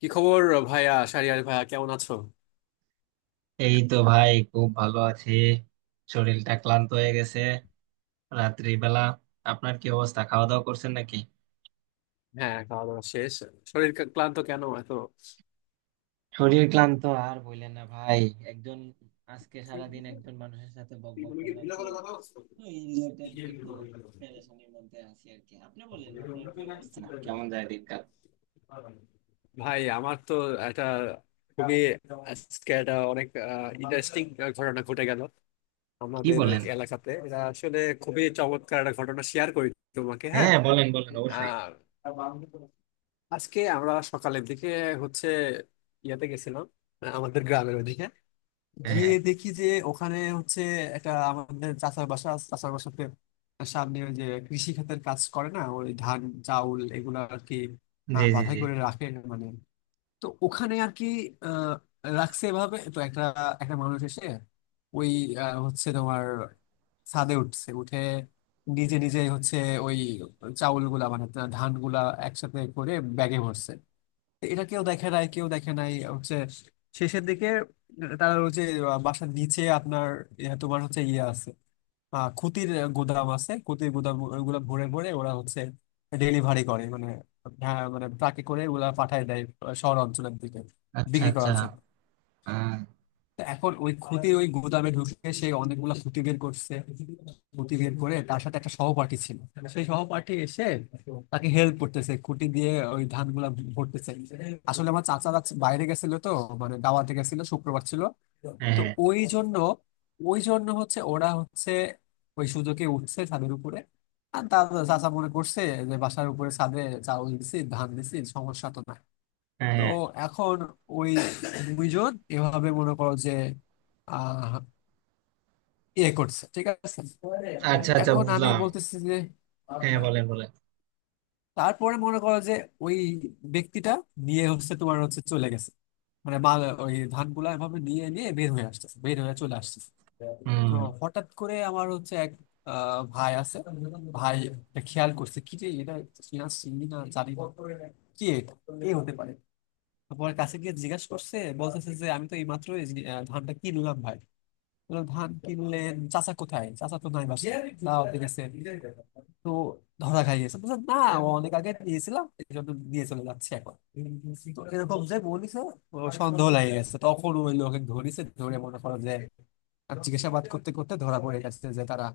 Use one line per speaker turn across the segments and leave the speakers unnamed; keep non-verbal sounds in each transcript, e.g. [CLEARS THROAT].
কি খবর?
এই তো ভাই, খুব ভালো আছি। শরীরটা ক্লান্ত হয়ে গেছে, রাত্রিবেলা। আপনার কি অবস্থা? খাওয়া দাওয়া করছেন নাকি?
হ্যাঁ, সরি।
শরীর ক্লান্ত, আর বললেন না ভাই। একজন আজকে সারাদিন একজন মানুষের সাথে বক বক করলাম তো, এই রিলেটেড একটু পেরেশানির মধ্যে আছি আর কি। আপনি বলেন, আপনার কি অবস্থা? কেমন যায় দিনকাল?
ভাই আমার তো একটা খুবই, আজকে একটা অনেক ইন্টারেস্টিং ঘটনা ঘটে গেল
কি
আমাদের
বলেন?
এলাকাতে। এটা আসলে খুবই চমৎকার একটা ঘটনা, শেয়ার করি তোমাকে। হ্যাঁ,
হ্যাঁ, বলেন বলেন, অবশ্যই।
আহ, আজকে আমরা সকালের দিকে হচ্ছে ইয়াতে গেছিলাম, আমাদের গ্রামের ওদিকে।
হ্যাঁ
গিয়ে
হ্যাঁ।
দেখি যে ওখানে একটা আমাদের চাচার বাসা আছে, চাচার বাসাতে সামনে ওই যে কৃষি খাতের কাজ করে না, ওই ধান, চাউল এগুলা আর কি,
জি জি
বাধাই
জি।
করে রাখে মানে। তো ওখানে আর কি রাখছে এভাবে। তো একটা একটা মানুষ এসে ওই তোমার ছাদে উঠছে, উঠে নিজে নিজে ওই চাউল গুলা মানে ধান গুলা একসাথে করে ব্যাগে ভরছে। তো এটা কেউ দেখে নাই, কেউ দেখে নাই। শেষের দিকে তারা ওই যে বাসার নিচে আপনার তোমার ইয়ে আছে, আহ, খুতির গুদাম আছে, খুতির গুদাম ওগুলা ভরে ভরে ওরা হচ্ছে ডেলিভারি করে মানে, ট্রাকে করে ওগুলা পাঠায় দেয় শহর অঞ্চলের দিকে
আচ্ছা
বিক্রি
আচ্ছা।
করার জন্য।
আহ,
তো এখন ওই খুতি ওই গুদামে ঢুকে সে অনেকগুলা খুঁতি বের করছে, খুঁতি বের করে। তার সাথে একটা সহপাঠী ছিল, সেই সহপাঠী এসে তাকে হেল্প করতেছে, খুঁটি দিয়ে ওই ধানগুলা ভরতেছে। আসলে আমার চাচারা বাইরে গেছিল তো, মানে দাওয়াতে গেছিল, শুক্রবার ছিল।
হ্যাঁ
তো
হ্যাঁ
ওই জন্য, ওই জন্য ওরা ওই সুযোগে উঠছে ছাদের উপরে। আর তার চাচা মনে করছে যে বাসার উপরে ছাদে চাউল দিছি, ধান দিছি, সমস্যা তো নাই।
হ্যাঁ
তো
হ্যাঁ।
এখন ওই দুইজন এভাবে মনে করো যে আহ ইয়ে করছে, ঠিক আছে?
আচ্ছা আচ্ছা,
এখন আমি
বুঝলাম।
বলতেছি যে
হ্যাঁ, বলেন বলেন।
তারপরে মনে করো যে ওই ব্যক্তিটা নিয়ে তোমার চলে গেছে মানে মাল, ওই ধানগুলা এভাবে নিয়ে নিয়ে বের হয়ে আসতেছে, বের হয়ে চলে আসতেছে। তো
হুম।
হঠাৎ করে আমার এক ভাই আছে, ভাই এটা খেয়াল করছে, কি রে এটা, চিনা চিনি না, জানি না কি এটা, এ হতে পারে। তারপর কাছে গিয়ে জিজ্ঞাসা করছে, বলতেছে যে আমি তো এইমাত্র এই মাত্র ধানটা কিনলাম ভাই। বললো, ধান কিনলেন? চাচা কোথায়? চাচা তো নাই বাসায়, দাওয়াতে গেছে। তো ধরা খাই গেছে, বলছে না, ও অনেক আগে দিয়েছিলাম এই জন্য নিয়ে চলে যাচ্ছে এখন। তো এরকম যে বলিছে, ও সন্দেহ লাগে গেছে, তখন ওই লোকে ধরিছে, ধরে মনে করো যে আর জিজ্ঞাসাবাদ করতে করতে ধরা পড়ে গেছে যে তারা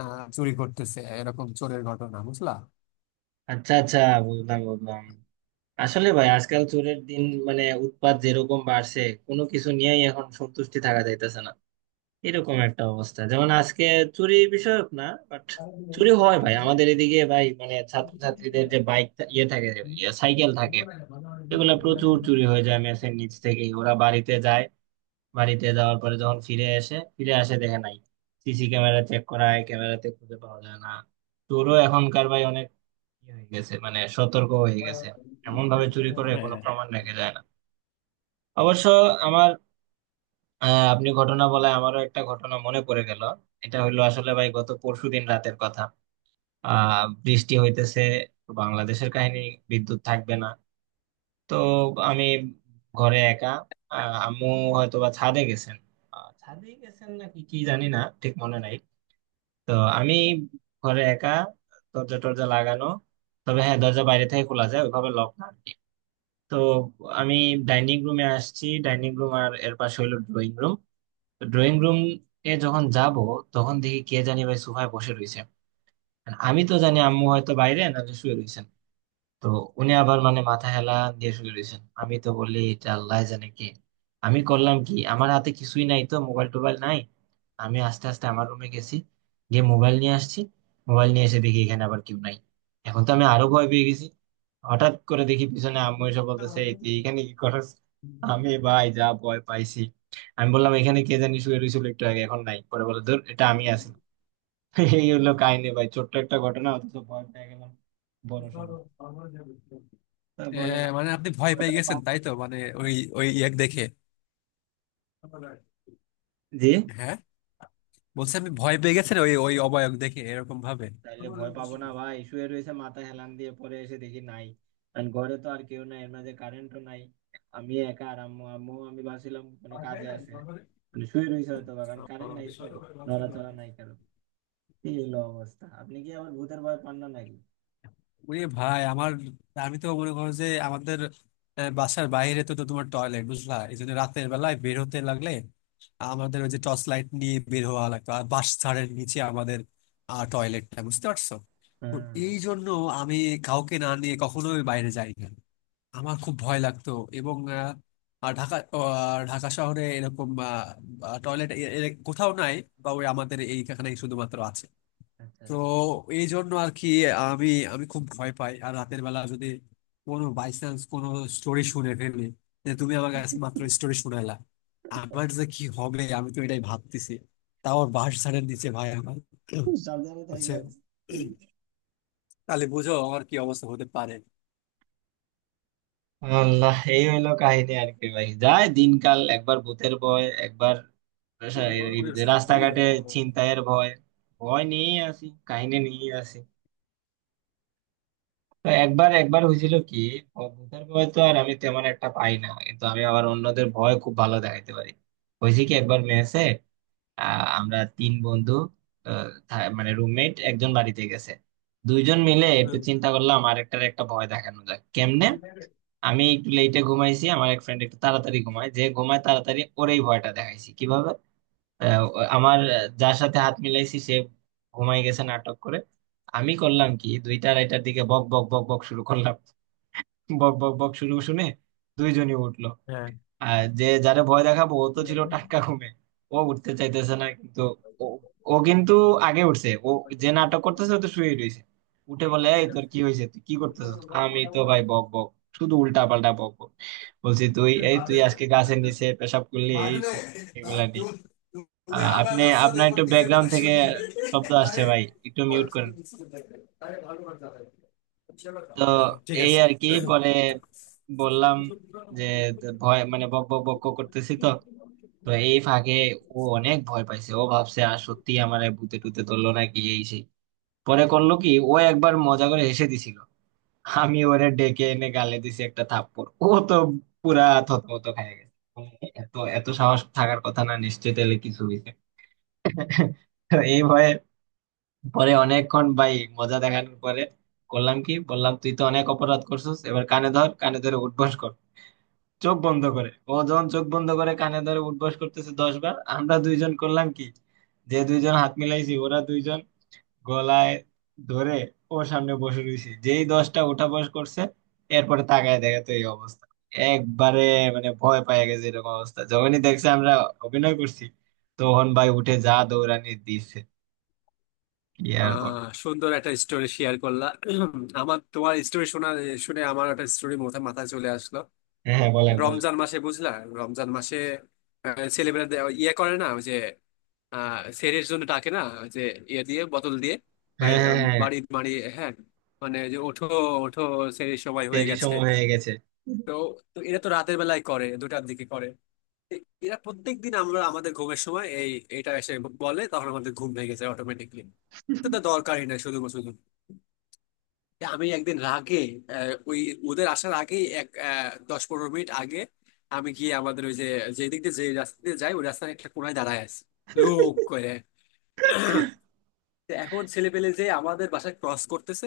আহ চুরি করতেছে। এরকম চোরের ঘটনা, বুঝলা?
আচ্ছা আচ্ছা, বুঝলাম বুঝলাম। আসলে ভাই, আজকাল চোরের দিন, মানে উৎপাত যেরকম বাড়ছে, কোনো কিছু নিয়েই এখন সন্তুষ্টি থাকা যাইতেছে না। এরকম একটা অবস্থা। যেমন আজকে চুরি বিষয়ক না, বাট চুরি হয় ভাই আমাদের এদিকে ভাই, মানে ছাত্রছাত্রীদের যে বাইক, ইয়ে থাকে, সাইকেল থাকে, এগুলো প্রচুর চুরি হয়ে যায়। মেসের নিচ থেকে ওরা বাড়িতে যায়, বাড়িতে যাওয়ার পরে যখন ফিরে আসে, দেখে নাই। সিসি ক্যামেরা চেক করায়, ক্যামেরাতে খুঁজে পাওয়া যায় না। চোরও এখনকার ভাই অনেক ইয়ে হয়ে গেছে, মানে সতর্ক হয়ে গেছে। এমন ভাবে চুরি করে কোনো প্রমাণ রেখে যায় না। অবশ্য আমার, আপনি ঘটনা বলায় আমারও একটা ঘটনা মনে পড়ে গেল। এটা হইলো আসলে ভাই গত পরশুদিন রাতের কথা। বৃষ্টি হইতেছে, তো বাংলাদেশের কাহিনী, বিদ্যুৎ থাকবে না। তো আমি ঘরে একা, আম্মু হয়তো বা ছাদে গেছেন, ছাদে গেছেন নাকি কি জানি না, ঠিক মনে নাই। তো আমি ঘরে একা, দরজা টরজা লাগানো, তবে হ্যাঁ, দরজা বাইরে থেকে খোলা যায়, ওইভাবে লক না। তো আমি ডাইনিং রুমে আসছি। ডাইনিং রুম আর এর পাশে হলো ড্রয়িং রুম। তো ড্রয়িং রুম এ যখন যাব, তখন দেখি কে জানি ভাই সোফায় বসে রয়েছে। আর আমি তো জানি আম্মু হয়তো বাইরে, নাহলে শুয়ে রয়েছেন। তো উনি আবার মানে মাথা হেলা দিয়ে শুয়ে রয়েছেন। আমি তো বলি এটা আল্লাহ জানে কে। আমি করলাম কি, আমার হাতে কিছুই নাই তো, মোবাইল টোবাইল নাই। আমি আস্তে আস্তে আমার রুমে গেছি, গিয়ে মোবাইল নিয়ে আসছি। মোবাইল নিয়ে এসে দেখি এখানে আবার কেউ নাই। এখন তো আমি আরো ভয় পেয়ে গেছি। হঠাৎ করে দেখি পিছনে আম্মু এসে বলতেছে, "এই, তুই এখানে কি করছ?" আমি ভাই যা ভয় পাইছি! আমি বললাম এখানে কে জানি শুয়ে রয়েছিল একটু আগে, এখন নাই। পরে বলে, ধর এটা আমি আছি। [LAUGHS] এই হলো কাহিনী ভাই, ছোট্ট একটা ঘটনা অথচ ভয় পেয়ে গেলাম বড় সড়ো। বলেন,
হ্যাঁ, মানে আপনি ভয়
ভয়
পেয়ে
টয়
গেছেন,
পাবো না।
তাই তো মানে ওই ওই ইয়াক দেখে।
জি।
হ্যাঁ, বলছি আপনি ভয় পেয়ে গেছেন ওই ওই অবায়ক দেখে এরকম ভাবে।
তাইলে ভয় পাবো না ভাই? শুয়ে রয়েছে মাথা হেলান দিয়ে, পরে এসে দেখি নাই। কারণ ঘরে তো আর কেউ নাই, এর মাঝে কারেন্টও নাই, আমি একা আর আম্মু। আমি ভাবছিলাম কোনো কাজে আছে, মানে শুয়ে রয়েছে হয়তো বা, কারণ কারেন্ট নাই তো, নড়াচড়া নাই কারো। এই হলো অবস্থা। আপনি কি আবার ভূতের ভয় পান না নাকি?
ওরে ভাই আমার, আমি তো মনে করো যে আমাদের বাসার বাইরে তো তো তোমার টয়লেট, বুঝলা? এই জন্য রাতের বেলায় বের হতে লাগলে আমাদের ওই যে টর্চ লাইট নিয়ে বের হওয়া লাগতো। আর বাস ছাড়ের নিচে আমাদের টয়লেটটা, বুঝতে পারছো? তো
হ্যাঁ।
এই জন্য আমি কাউকে না নিয়ে কখনোই বাইরে যাই না, আমার খুব ভয় লাগতো। এবং আর ঢাকা, আহ, ঢাকা শহরে এরকম টয়লেট কোথাও নাই, বা ওই আমাদের এইখানে শুধুমাত্র আছে।
আচ্ছা
তো
আচ্ছা।
এই জন্য আর কি, আমি আমি খুব ভয় পাই। আর রাতের বেলা যদি কোনো বাই চান্স কোনো স্টোরি শুনে ফেলি, যে তুমি আমার কাছে মাত্র স্টোরি শুনালা, আমার যে কি হবে আমি তো এটাই ভাবতেছি। তাও আর বাঁশ ঝাড়ের নিচে ভাই আমার
খুব সাবধানে
হচ্ছে
থাকেন।
তাহলে বুঝো আমার কি অবস্থা হতে পারে।
আল্লাহ, এই হইলো কাহিনী আর কি ভাই, যায় দিনকাল। একবার ভূতের ভয়, একবার রাস্তাঘাটে ছিনতাইয়ের ভয়। ভয় নিয়ে আসি, কাহিনী নিয়ে আসি। তো একবার একবার হয়েছিল কি, ভূতের ভয় তো আর আমি তেমন একটা পাই না, কিন্তু আমি আবার অন্যদের ভয় খুব ভালো দেখাইতে পারি। হয়েছে কি, একবার মেসে আমরা তিন বন্ধু, আহ, থা- মানে রুমমেট একজন বাড়িতে গেছে। দুইজন মিলে একটু
হুম।
চিন্তা করলাম আরেকটার একটা ভয় দেখানো যায় কেমনে। আমি একটু লেটে ঘুমাইছি, আমার এক ফ্রেন্ড একটু তাড়াতাড়ি ঘুমায়, যে ঘুমায় তাড়াতাড়ি ওরেই ভয়টা দেখাইছি। কিভাবে? আমার যার সাথে হাত মিলাইছি সে ঘুমাই গেছে নাটক করে। আমি করলাম কি, দুইটা আড়াইটার দিকে বক বক বক বক শুরু করলাম। বক বক বক শুরু শুনে দুইজনই উঠলো। আর যে যারে ভয় দেখাবো ও তো ছিল টাটকা ঘুমে, ও উঠতে চাইতেছে না, কিন্তু ও, ও কিন্তু আগে উঠছে ও। যে নাটক করতেছে ও তো শুয়ে রয়েছে। উঠে বলে, এই তোর কি হয়েছে, তুই কি করতেছিস? আমি
হ্যাঁ
তো ভাই বক বক, শুধু উল্টা পাল্টা বক বক। বলছি, তুই এই তুই আজকে গাছের নিচে পেশাব করলি, এই
मारने
সেই, এগুলা নিয়ে।
तू तुम्हें आगा
আপনি
दस से
আপনার
एक बार
একটু
तीसरे
ব্যাকগ্রাউন্ড
पता
থেকে
शूटिंग
শব্দ আসছে
अरे।
ভাই, একটু মিউট করেন। তো
ঠিক
এই
আছে।
আর কি, পরে বললাম যে ভয়, মানে বক বক বক বক করতেছি তো, তো এই ফাঁকে ও অনেক ভয় পাইছে। ও ভাবছে আর সত্যি আমার ভূতে টুতে ধরলো নাকি, এই সেই। পরে করলো কি, ও একবার মজা করে হেসে দিছিল। আমি ওরে ডেকে এনে গালে দিছি একটা থাপ্পড়। ও তো পুরা থতমত খেয়ে গেছে, মানে এত এত সাহস থাকার কথা না, নিশ্চয়ই তাহলে কিছু হইছে। তো এই ভয়ে, পরে অনেকক্ষণ ভাই মজা দেখানোর পরে করলাম কি, বললাম, তুই তো অনেক অপরাধ করছিস, এবার কানে ধর, কানে ধরে উঠবস কর, চোখ বন্ধ করে। ও যখন চোখ বন্ধ করে কানে ধরে উঠবস করতেছে 10 বার, আমরা দুইজন করলাম কি, যে দুইজন হাত মিলাইছি ওরা দুইজন গলায় ধরে ওর সামনে বসে রয়েছি। যেই দশটা ওঠা বস করছে, এরপরে তাকায় দেখে তো এই অবস্থা। একবারে মানে ভয় পায় গেছে এরকম অবস্থা। যখনই দেখছে আমরা অভিনয় করছি, তখন ভাই উঠে যা দৌড়ানি দিচ্ছে, কি আর বল!
সুন্দর একটা স্টোরি শেয়ার করলা। আমার তোমার স্টোরি শুনে আমার একটা স্টোরি মাথায় মাথায় চলে আসলো।
হ্যাঁ, হ্যাঁ বলেন বলেন।
রমজান মাসে, বুঝলা? রমজান মাসে ছেলেমেয়েরা ইয়ে করে না, ওই যে আহ সেরের জন্য ডাকে না, ওই যে ইয়ে দিয়ে, বোতল দিয়ে,
হ্যাঁ হ্যাঁ হ্যাঁ হ্যাঁ,
বাড়ি বাড়ি। হ্যাঁ, মানে যে ওঠো, ওঠো, সেরের সময় হয়ে
দেরি
গেছে।
সময় হয়ে গেছে।
তো তো এরা তো রাতের বেলায় করে দুটার দিকে করে, এরা প্রত্যেকদিন আমরা আমাদের ঘুমের সময় এটা এসে বলে, তখন আমাদের ঘুম ভেঙে যায় অটোমেটিকলি। তো তা দরকারই না, শুধু শুধু। হ্যাঁ, আমি একদিন রাগে ওই ওদের আসার আগেই এক 10-15 মিনিট আগে আমি গিয়ে আমাদের ওই যে, যেদিক দিয়ে যে রাস্তা দিয়ে যাই, ওই রাস্তার একটা কোনায় দাঁড়ায় আছি, লোক করে। তো এখন ছেলে পেলে যে আমাদের বাসায় ক্রস করতেছে,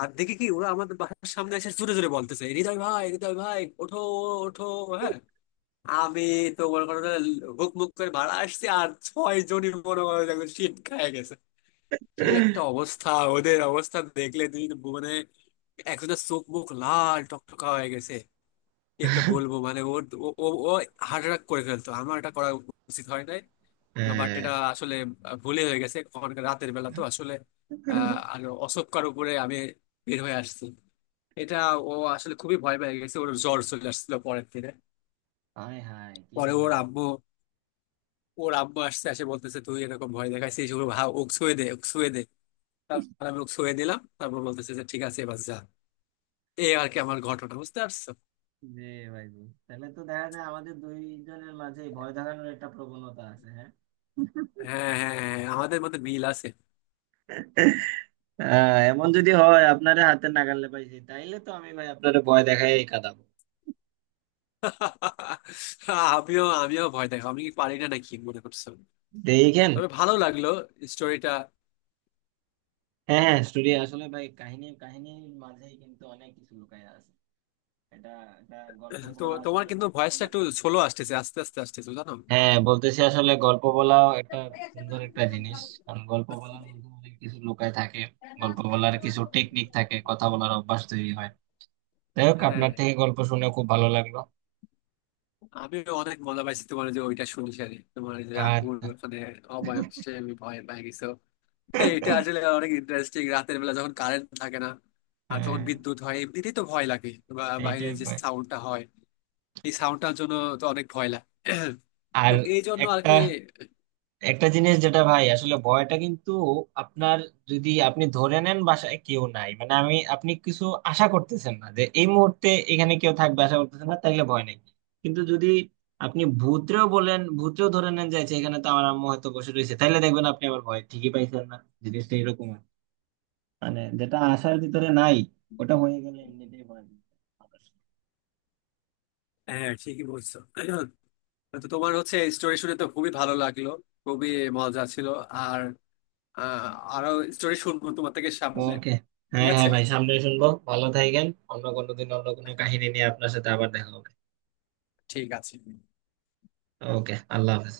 আর দেখে কি ওরা আমাদের বাসার সামনে এসে জোরে জোরে বলতেছে, হৃদয় ভাই, হৃদয় ভাই, ওঠো, ওঠো। হ্যাঁ, আমি তো মনে করো যে হুক মুক করে ভাড়া আসছি, আর ছয় জনই মনে করো যে একদম শীত খায় গেছে, কি একটা অবস্থা। ওদের অবস্থা দেখলে তুই তো মানে, একজনের চোখ মুখ লাল টকটকা হয়ে গেছে, কি একটা বলবো মানে, ওর ও ও ও হার্ট অ্যাটাক করে ফেলতো। আমার এটা করা উচিত হয় নাই, বাট
হ্যাঁ।
এটা আসলে ভুলে হয়ে গেছে। অনেক রাতের বেলা তো আসলে, আহ, আর অশোকার উপরে আমি বের হয়ে আসছি এটা। ও আসলে খুবই ভয় পেয়ে গেছে, ওর জ্বর চলে আসছিল পরের দিনে।
হায় হায়, কি
পরে ওর
বলেন!
আব্বু, ওর আব্বু আসছে, আসে বলতেছে তুই এরকম ভয় দেখাইছিস? ওর ভা ওক ছুঁয়ে দে, ওক ছুঁয়ে দে। তারপর আমি ওক ছুঁয়ে দিলাম, তারপর বলতেছে যে ঠিক আছে এবার যা। এই আর কি আমার ঘটনা, বুঝতে পারছো?
জি। ভাই জি। তাহলে তো দেখা যায় আমাদের দুইজনের মাঝে ভয় দেখানোর একটা প্রবণতা আছে, হ্যাঁ।
হ্যাঁ হ্যাঁ হ্যাঁ হ্যাঁ, আমাদের মধ্যে মিল আছে।
এমন যদি হয় আপনারে হাতে নাগালে পাইছি, তাইলে তো আমি ভাই আপনারে ভয় দেখাই কাঁদাবো।
[LAUGHS] আমিও আমিও ভয় দেখো, আমি কি পারি না নাকি মনে করছো?
দেখেন।
তবে ভালো লাগলো স্টোরিটা।
হ্যাঁ হ্যাঁ, স্টোরি আসলে ভাই, কাহিনী, কাহিনীর মাঝেই কিন্তু অনেক কিছু লুকায় আছে। এটা, এটা গল্প
[CLEARS THROAT] তো
বলা,
তোমার
আসলে
কিন্তু
গল্প
ভয়েসটা
বলার
একটু
একটা,
সোলো আসতেছে, আস্তে আস্তে আসতেছে, জানো?
হ্যাঁ বলতেছি, আসলে গল্প বলাও একটা সুন্দর একটা জিনিস। কারণ গল্প বলার মধ্যে অনেক কিছু লুকায় থাকে। গল্প বলার কিছু টেকনিক থাকে, কথা বলার অভ্যাস তৈরি হয়। যাই হোক,
হ্যাঁ,
আপনার থেকে গল্প শুনে খুব ভালো লাগলো।
আমি অনেক মজা পাইছি। তোমার যে ওইটা শুনিস আরে, তোমার যে
আর
আম্মুর মানে অবয়ব সে আমি ভয় পেয়ে গেছো এটা [LAUGHS] আসলে অনেক ইন্টারেস্টিং। রাতের বেলা যখন কারেন্ট থাকে না আর যখন
আহ,
বিদ্যুৎ হয়, এমনিতেই তো ভয় লাগে, বা
এইটাই
বাইরের যে
ভয়।
সাউন্ডটা হয়, এই সাউন্ডটার জন্য তো অনেক ভয় লাগে। তো
আর
এই জন্য আর
একটা,
কি।
জিনিস যেটা ভাই, আসলে ভয়টা কিন্তু আপনার, যদি আপনি ধরে নেন বাসায় কেউ নাই, মানে আপনি কিছু আশা করতেছেন না যে এই মুহূর্তে এখানে কেউ থাকবে, আশা করতেছেন না, তাইলে ভয় নেই। কিন্তু যদি আপনি ভূতরেও বলেন, ধরে নেন যাচ্ছে এখানে তো আমার আম্মু হয়তো বসে রয়েছে, তাইলে দেখবেন আপনি আবার ভয় ঠিকই পাইছেন না। জিনিসটা এরকম আর কি। মানে যেটা আশার ভিতরে নাই, ওটা হয়ে গেলে এমনিতেই ভয় লাগে।
হ্যাঁ, ঠিকই বলছো। তো তোমার স্টোরি শুনে তো খুবই ভালো লাগলো, খুবই মজা ছিল। আর, আহ, আরো স্টোরি শুনবো তোমার থেকে সামনে।
ওকে।
ঠিক
হ্যাঁ হ্যাঁ
আছে,
ভাই, সামনে শুনবো। ভালো থাকেন। অন্য কোনো দিন অন্য কোনো কাহিনী নিয়ে আপনার সাথে আবার দেখা হবে।
ঠিক আছে।
ওকে, আল্লাহ হাফেজ।